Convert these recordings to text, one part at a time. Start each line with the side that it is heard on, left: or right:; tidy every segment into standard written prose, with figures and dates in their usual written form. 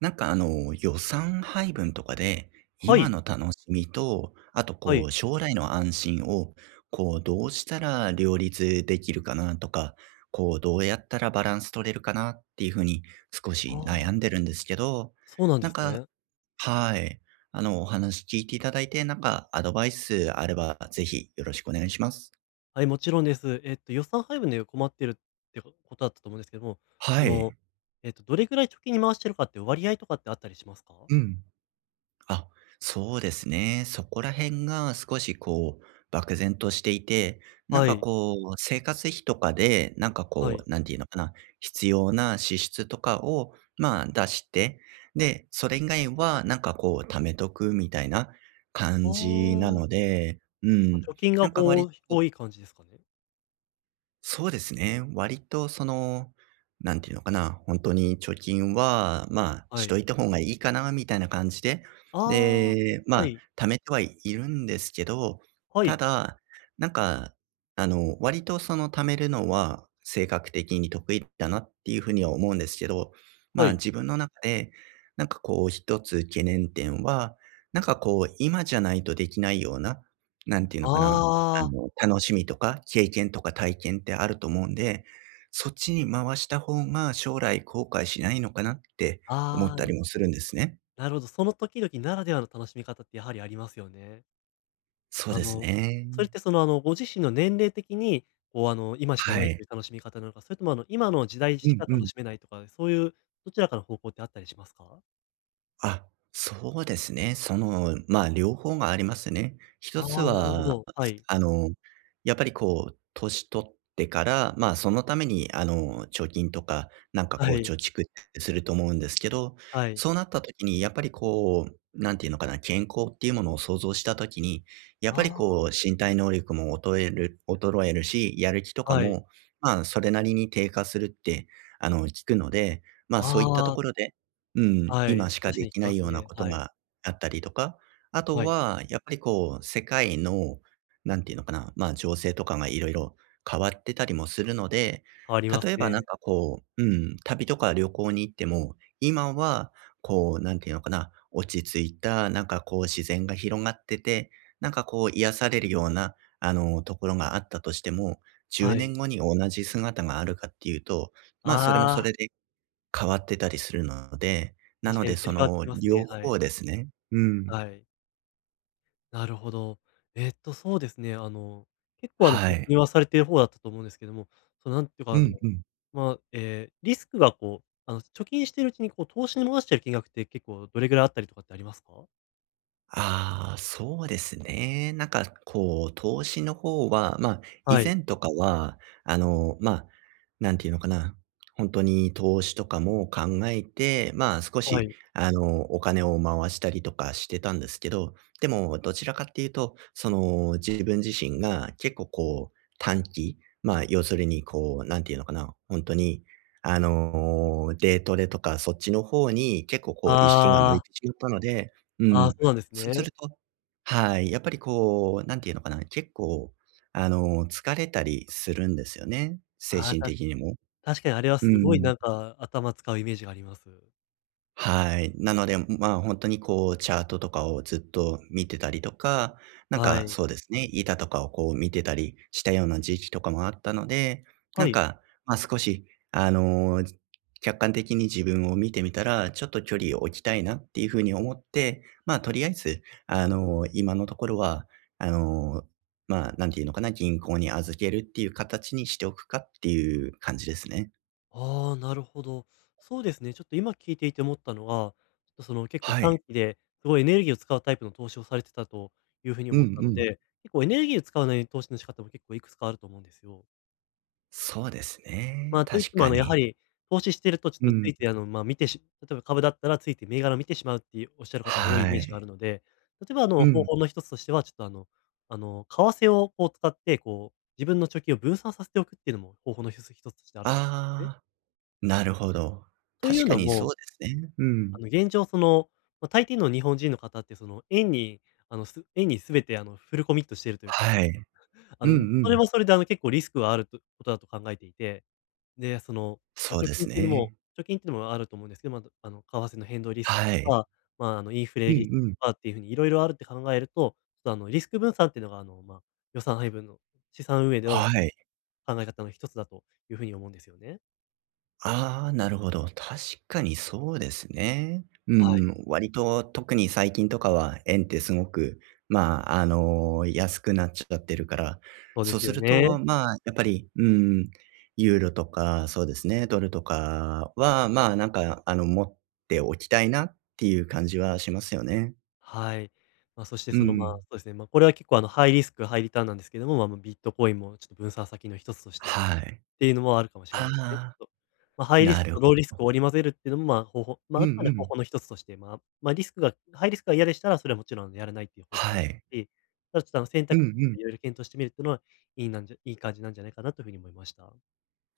right: なんか予算配分とかで、
left: は
right: 今
left: い、
right: の楽しみと、あと
left: はい。
right: 将来の安心を、どうしたら両立できるかなとか、どうやったらバランス取れるかなっていうふうに少
left: あ
right: し悩ん
left: あ、
right: でるんですけど、
left: そうなん
right: な
left: で
right: ん
left: す
right: か、
left: ね。
right: はい。お話聞いていただいて、なんかアドバイスあれば、ぜひよろしくお願いします。
left: はい、もちろんです。予算配分で困ってるってこことだったと思うんですけども、そ
right: は
left: の、
right: い。
left: どれぐらい貯金に回してるかって割合とかってあったりしますか？
right: うん。あ、そうですね。そこら辺が少し漠然としていて、
left: はい、
right: 生活費とかで、
left: はい。
right: なんていうのかな、必要な支出とかを、まあ出して、で、それ以外は、貯めとくみたいな
left: あ
right: 感じな
left: あ、
right: ので、う
left: 結構
right: ん。
left: 貯金
right: な
left: が
right: んか割と
left: 多い感じですかね？
right: そうですね。割とその、なんていうのかな、本当に貯金は、まあ、
left: は
right: しと
left: い。
right: いた方がいいかなみたいな感じで、
left: ああ、
right: で、ま
left: は
right: あ、
left: い、
right: 貯めてはいるんですけど、
left: は
right: た
left: い、
right: だ、なんか、割とその貯めるのは性格的に得意だなっていうふうには思うんですけど、
left: は
right: まあ、
left: い。
right: 自分の中で、一つ懸念点は、今じゃないとできないような、なんていうのかな
left: ああ、
right: あ楽しみとか経験とか体験ってあると思うんで、そっちに回した方が将来後悔しないのかなって思っ
left: あ
right: た
left: あ、
right: りもするんですね。
left: なるほど。その時々ならではの楽しみ方ってやはりありますよね。
right: そう
left: あ
right: です
left: の、それっ
right: ね。
left: てご自身の年齢的に、今しか
right: は
left: ない
right: い。
left: という楽しみ方なのか、それとも、今の時代
right: う
left: し
right: ん
left: か
right: う
left: 楽
right: ん。
left: しめないとか、そういうどちらかの方向ってあったりしますか？
right: あ、そうですね。その、まあ、両方がありますね。一
left: ああ
right: つ
left: ー、なるほ
right: は、
left: ど。はい。
right: あの、やっぱり年取ってから、まあ、そのために、貯金とか、
left: はい。
right: 貯蓄ってすると思うんですけど、
left: はい。
right: そうなった時に、やっぱりなんていうのかな、健康っていうものを想像した時に、やっぱり
left: あ
right: 身体能力も衰えるし、やる気と
left: あ、
right: か
left: はい。
right: も、まあ、それなりに低下するって、聞くので、まあ、そういったと
left: ああ、
right: ころで、うん、
left: は
right: 今
left: い。
right: しか
left: 確か
right: で
left: に聞
right: き
left: き
right: な
left: ま
right: い
left: す
right: ような
left: ね。
right: こと
left: はい。
right: があったりとか、あと
left: はい。
right: はやっぱり世界の、なんていうのかな、まあ、情勢とかがいろいろ変わってたりもするので、
left: 変わります
right: 例えば
left: ね。
right: うん、旅とか旅行に行っても、今はなんていうのかな、落ち着いた、自然が広がってて、癒されるような、ところがあったとしても、10
left: は
right: 年
left: い。
right: 後に同じ姿があるかっていうと、まあ、それもそれ
left: ああ、
right: で変わってたりするので、な
left: 確
right: の
left: かに
right: で
left: 移
right: そ
left: り変わって
right: の
left: きます
right: 両
left: ね。はい。
right: 方ですね。うん。
left: はい。なるほど。そうですね、結構
right: は
left: 貯
right: い。
left: 金はされている方だったと思うんですけども、なんていうか、
right: うんうん。
left: まあ、リスクが貯金しているうちに投資に回してる金額って結構どれぐらいあったりとかってありますか？
right: ああ、そうですね。投資の方は、まあ、以
left: はい、
right: 前とかは、まあ、なんていうのかな、本当に投資とかも考えて、まあ、少
left: は
right: し、
left: い。
right: お金を回したりとかしてたんですけど、でもどちらかっていうと、その、自分自身が結構短期、まあ、要するになんていうのかな、本当に、デイトレとかそっちの方に結構意識が向い
left: ああ、
right: てしまったので、う
left: あー
right: ん。
left: そうなんです
right: そうする
left: ね。
right: と、はい、やっぱりなんていうのかな、結構、疲れたりするんですよね、精
left: あー
right: 神
left: た
right: 的にも。
left: 確かにあれは
right: う
left: すごい
right: ん。
left: なんか頭使うイメージがあります。
right: はい。なので、まあ、本当にチャートとかをずっと見てたりとか、なん
left: は
right: か
left: い。
right: そうですね、板とかをこう見てたりしたような時期とかもあったので、な
left: は
right: ん
left: い。
right: か、ま、少しあの、客観的に自分を見てみたら、ちょっと距離を置きたいなっていう風に思って、まあ、とりあえず今のところはあの、まあ、んていうのかな、銀行に預けるっていう形にしておくかっていう感じですね。
left: ああ、なるほど。そうですね、ちょっと今聞いていて思ったのは、ちょっと結構
right: はい。
left: 短期ですごいエネルギーを使うタイプの投資をされてたというふうに
right: うん
left: 思った
right: う
left: の
right: ん。
left: で、結構エネルギーを使わない投資の仕方も結構いくつかあると思うんですよ。
right: そうです
left: ま
right: ね、
left: あといっ
right: 確
left: ても
right: か
left: やは
right: に。
left: り投資してるとちょ
right: う
left: っとつ
right: ん。
left: いてあのまあ見てし例えば株だったらついて銘柄を見てしまうっていうおっしゃる方が多いイ
right: は
left: メージがあ
right: い。
left: るので、例えば
right: う
left: 方
right: ん。
left: 法の一つとしては、ちょっと為替を使ってこう自分の貯金を分散させておくっていうのも方法の一つ一つとしてあると思うんですね。
right: ああ、なるほど。
left: とい
right: 確
left: う
right: か
left: の
right: にそう
left: も、
right: ですね。うん。
left: 現状まあ、大抵の日本人の方って円に円に全てフルコミットしているというか、
right: はい。うんう
left: それ
right: ん。
left: はそれで結構リスクがあるとことだと考えていて、で、まあ、
right: そうですね。
left: 貯金っていうのもあると思うんですけど、まあ、為替の変動リスク
right: は
left: と
right: い。
left: か、まあ、インフ
right: う
left: レリスク
right: んうん。
left: とかっていう風にいろいろあるって考えると、ちょっとリスク分散っていうのがまあ、予算配分の資産運営での
right: はい。
left: 考え方の一つだという風に思うんですよね。
right: ああ、なるほど。確かにそうですね。う
left: はい、
right: ん、割と特に最近とかは円ってすごく、まあ、安くなっちゃってるから、
left: そうで
right: そう
left: す
right: す
left: よ
right: ると、
left: ね。
right: まあ、やっぱり、うん、ユーロとか、そうですね、ドルとかは、まあ、なんか、持っておきたいなっていう感じはしますよね。
left: はい。まあ、そして
right: う
left: まあ
right: ん。
left: そうですね、まあ、これは結構ハイリスク、ハイリターンなんですけども、まあ、ビットコインもちょっと分散先の一つとしてっ
right: はい。
left: ていうのもあるかもしれ
right: あ
left: ないですね、ち
right: あ、
left: ょっと。まあ、ハイリス
right: な
left: ク
right: る
left: と
right: ほ
left: ローリスク
right: ど。
left: を織り交ぜるっていうのも、まあ、
right: う
left: まあ、
right: んう
left: あくまで方
right: ん。
left: 法の一つとして、まあまあ、リスクがハイリスクが嫌でしたら、それはもちろんやらないっていう方法もあ
right: は
left: る
right: い。
left: し、ただちょっと選
right: うん
left: 択肢
right: う
left: をいろ
right: ん。
left: いろ検討してみるっていうのは、いい感じなんじゃないかなというふうに思いました。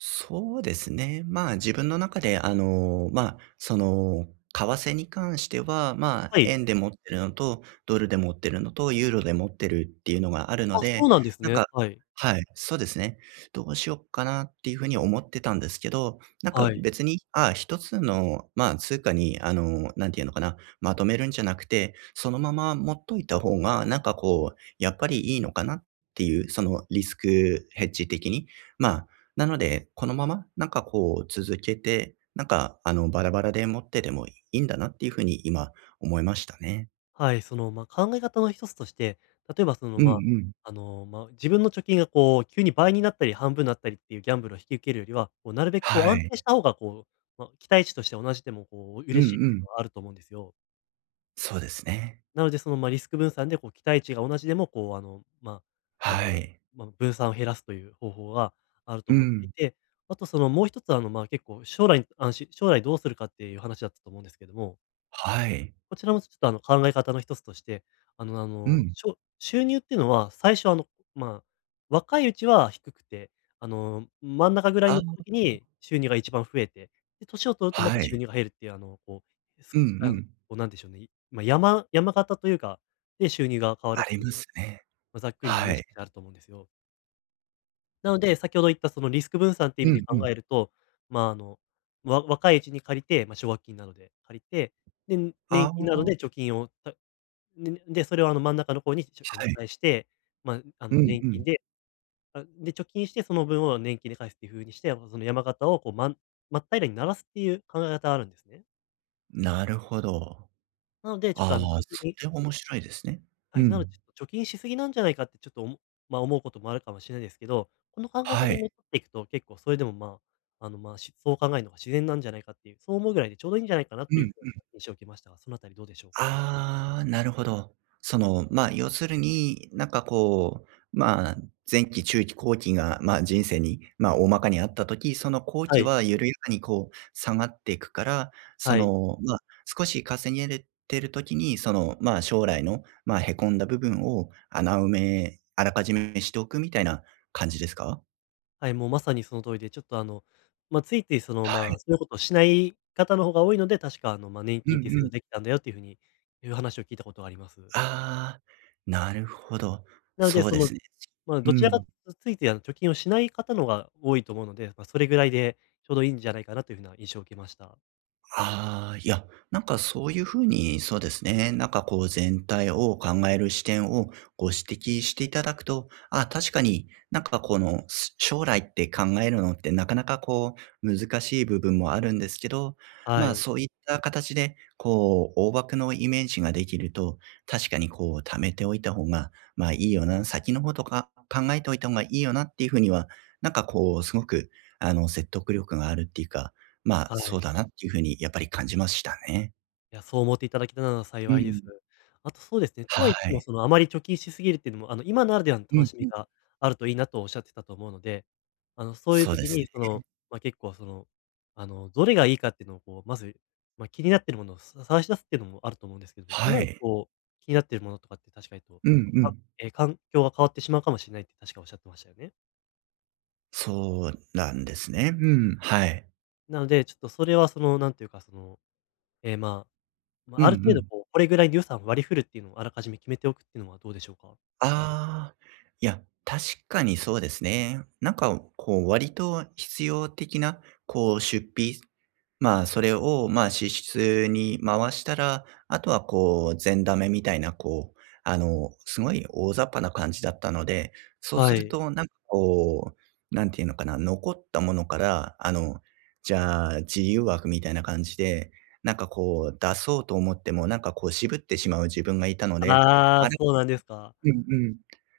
right: そうですね。まあ自分の中で、まあ、その、為替に関しては、まあ、
left: はい。
right: 円で持ってるのと、ドルで持ってるのと、ユーロで持ってるっていうのがあるの
left: あ、そ
right: で、
left: うなんです
right: なん
left: ね。
right: か、
left: はい。
right: はい、そうですね。どうしようかなっていうふうに思ってたんですけど、なん
left: は
right: か
left: い。
right: 別に、ああ、一つの、まあ、通貨に、なんていうのかな、まとめるんじゃなくて、そのまま持っといた方が、やっぱりいいのかなっていう、そのリスクヘッジ的に、まあ、なので、このまま、続けて、なんかあのバラバラで持ってでもいいんだなっていうふうに今思いましたね。
left: はい、まあ、考え方の一つとして、例えば
right: うん
left: まあ、
right: うん。
left: あの、まあ、自分の貯金がこう急に倍になったり半分になったりっていうギャンブルを引き受けるよりは、こうなるべくこう
right: は
left: 安
right: い。
left: 定した方がまあ、期待値として同じでもこう
right: うんう
left: 嬉しいっていう
right: ん。
left: のはあると思うんですよ。
right: そうですね。
left: なのでまあ、リスク分散でこう期待値が同じでもあ、あの、
right: はい。
left: まあ、分散を減らすという方法があると
right: う
left: 思ってい
right: ん。
left: て、あともう一つまあ、結構将来に将来どうするかっていう話だったと思うんですけども
right: はい。
left: こちらもちょっと考え方の一つとして、
right: うん。
left: 収入っていうのは、最初まあ、若いうちは低くて、真ん中ぐらい
right: あ
left: の
right: あ、
left: 時に収入が一番増えて、で、年を取るとまた
right: は
left: 収
right: い。
left: 入が減るっていう、あの、こう、す
right: うんう
left: あの、こ
right: ん。
left: うなんでしょうね、まあ、山形というか、で、収入が変わ
right: あ
left: るっ
right: り
left: てい
right: ます
left: う、
right: ね。
left: まあ、ざっくりのイ
right: は
left: メー
right: い。
left: ジとしてあると思うんですよ。なので、先ほど言ったそのリスク分散っていう
right: う
left: 意味で
right: んうん。
left: 考えると、まあ、若いうちに借りて、まあ、奨学金などで借りて、で、
right: あ
left: 年
right: あ、
left: 金など
right: は
left: で貯金をたでで、それを真ん中の方に、しょあの返
right: い。
left: して、まあ、
right: うん
left: 年
right: うん。
left: 金で、あ、で、貯金してその分を年金で返すっていう風にして、その山形をこう、真っ平らにならすっていう考え方あるんですね。
right: なるほど。
left: なので、ちょっと
right: あ
left: あの
right: あ、
left: 貯金
right: それ面白いですね。
left: は
right: う
left: い、なので
right: ん。
left: ちょっと貯金しすぎなんじゃないかってちょっとおもまあ、思うこともあるかもしれないですけど、この考え方
right: はい。
left: にのっとっていくと、結構それでもまあ、そう考えるのが自然なんじゃないかっていう、そう思うぐらいでちょうどいいんじゃないかな
right: う
left: という風な
right: ん。
left: 印象を受けましたが、そのあたりどうでしょうか？
right: ああ、なるほど。その、まあ、要するに、まあ、前期、中期、後期が、まあ、人生に、まあ、大まかにあったとき、その後
left: は
right: 期
left: い、
right: は緩やかにこう下がっていくから、そ
left: はい。
right: の、まあ、少し稼げれてるときに、その、まあ、将来の、まあ、へこんだ部分を穴埋めあらかじめしておくみたいな感じですか？
left: はい、もうまさにその通りで、ちょっとまあ、ついつい
right: は
left: ま
right: い。
left: あ、そういうことをしない方の方が多いので、確かまあ、年
right: うん
left: 金っていう制
right: う
left: 度
right: ん。
left: できたんだよっていうふうに、いう話を聞いたことがあります。
right: ああ、なるほど。
left: なので、
right: そうですね。
left: まあ、
right: う
left: どちらか
right: ん、
left: とついつい貯金をしない方の方が多いと思うので、まあ、それぐらいでちょうどいいんじゃないかなというふうな印象を受けました。
right: ああ、いや、なんかそういうふうに、そうですね、全体を考える視点をご指摘していただくと、あ、確かになんかこのす将来って考えるのってなかなかこう難しい部分もあるんですけど、
left: は
right: まあ
left: い、
right: そういった形でこう大枠のイメージができると、確かにこう貯めておいた方がまあいいよな、先のことか考えておいた方がいいよなっていうふうには、すごく説得力があるっていうか、まあ、
left: は
right: そう
left: い。
right: だなっていう風にやっぱり感じましたね。
left: いや、そう思っていただけたなら
right: う
left: 幸いで
right: ん。
left: す。あとそうですね、とは
right: は
left: 言っても、
right: い。
left: あまり貯金しすぎるっていうのも、今ならではの
right: う
left: 楽
right: ん
left: しみ
right: うん。
left: があるといいなとおっしゃってたと思うので、そういう
right: そうで
left: 時
right: す
left: に、
right: ね。
left: まあ、結構、どれがいいかっていうのを、まず、まあ、気になってるものを探し出すっていうのもあると思うんですけども、
right: は
left: 今、
right: い。
left: 気になってるものとかって確かにと、
right: うんうん。
left: 環境が変わってしまうかもしれないって確かおっしゃってましたよね。
right: そうなんですね。うん、はい。
left: なので、ちょっとそれは、なんていうか、まあ、ま
right: うん
left: あ、
right: う
left: ある程度、
right: ん。
left: これぐらいの予算を割り振るっていうのをあらかじめ決めておくっていうのはどうでしょうか？
right: ああ、いや、確かにそうですね。なんか、こう、割と必要的な、こう、出費、まあ、それを、まあ、支出に回したら、あとは、こう、善ダメみたいな、こう、すごい大雑把な感じだったので、そうす
left: は
right: る
left: い。
right: と、なんか、こう、なんていうのかな、残ったものから、じゃあ、自由枠みたいな感じで、出そうと思っても、渋ってしまう自分がいたので、
left: あ
right: あ
left: あ、
right: れ
left: そうなんですか。
right: うんうん。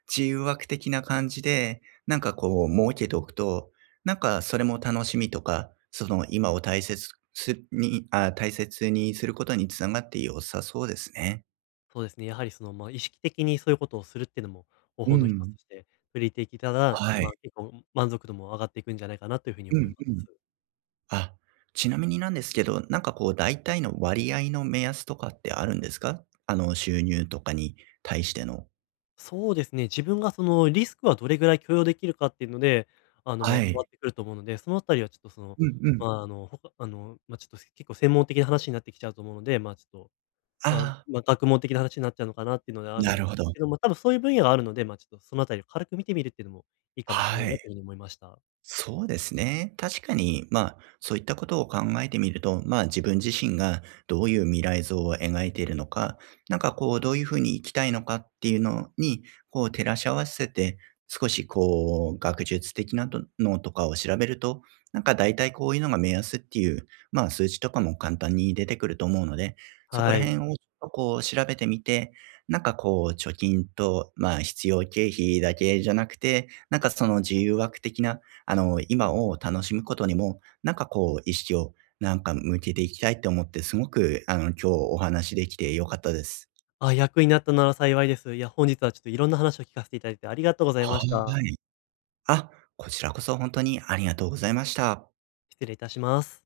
right: 自由枠的な感じで、設けておくと、なんかそれも楽しみとか、その今を大切にすることにつながって良さそうですね。
left: そうですね、やはりまあ、意識的にそういうことをするっていうのも方
right: う
left: 法の一つ
right: ん。
left: として取り入れていたら、
right: はい。
left: まあ、結構満足度も上がっていくんじゃないかなというふうに
right: う
left: 思い
right: ん
left: ま
right: うん。
left: す。
right: あ、ちなみになんですけど、大体の割合の目安とかってあるんですか？あの収入とかに対しての。
left: そうですね、自分がそのリスクはどれぐらい許容できるかっていうので、ま
right: は
left: あ、変わ
right: い。
left: ってくると思うので、そのあたりはちょっと
right: うんうん。
left: まあ、ほかまあ、ちょっと結構専門的な話になってきちゃうと思うので、まあ、ちょっと
right: あ
left: まあ、
right: あ、
left: まあ、学問的な話になっちゃうのかなっていうのである
right: な
left: ので
right: るほ
left: す
right: ど。
left: けどまあ多分そういう分野があるので、まあ、ちょっとそのあたりを軽く見てみるっていうのもいいかもしれな
right: は
left: いな
right: い。
left: というふうに思いました。
right: そうですね。確かに、まあ、そういったことを考えてみると、まあ、自分自身がどういう未来像を描いているのか、どういうふうに生きたいのかっていうのに、こう、照らし合わせて、少しこう、学術的なとのとかを調べると、なんか大体こういうのが目安っていう、まあ、数値とかも簡単に出てくると思うので、そこ
left: は
right: ら辺
left: い。
right: をちょっとこう、調べてみて、貯金と、まあ、必要経費だけじゃなくて、なんかその自由枠的な今を楽しむことにも、意識を向けていきたいって思って、すごく今日お話できて良かったです。
left: あ、役になったなら幸いです。いや、本日はちょっといろんな話を聞かせていただいてありがとうございまし
right: は
left: た。
right: い。あ、こちらこそ本当にありがとうございました。
left: 失礼いたします。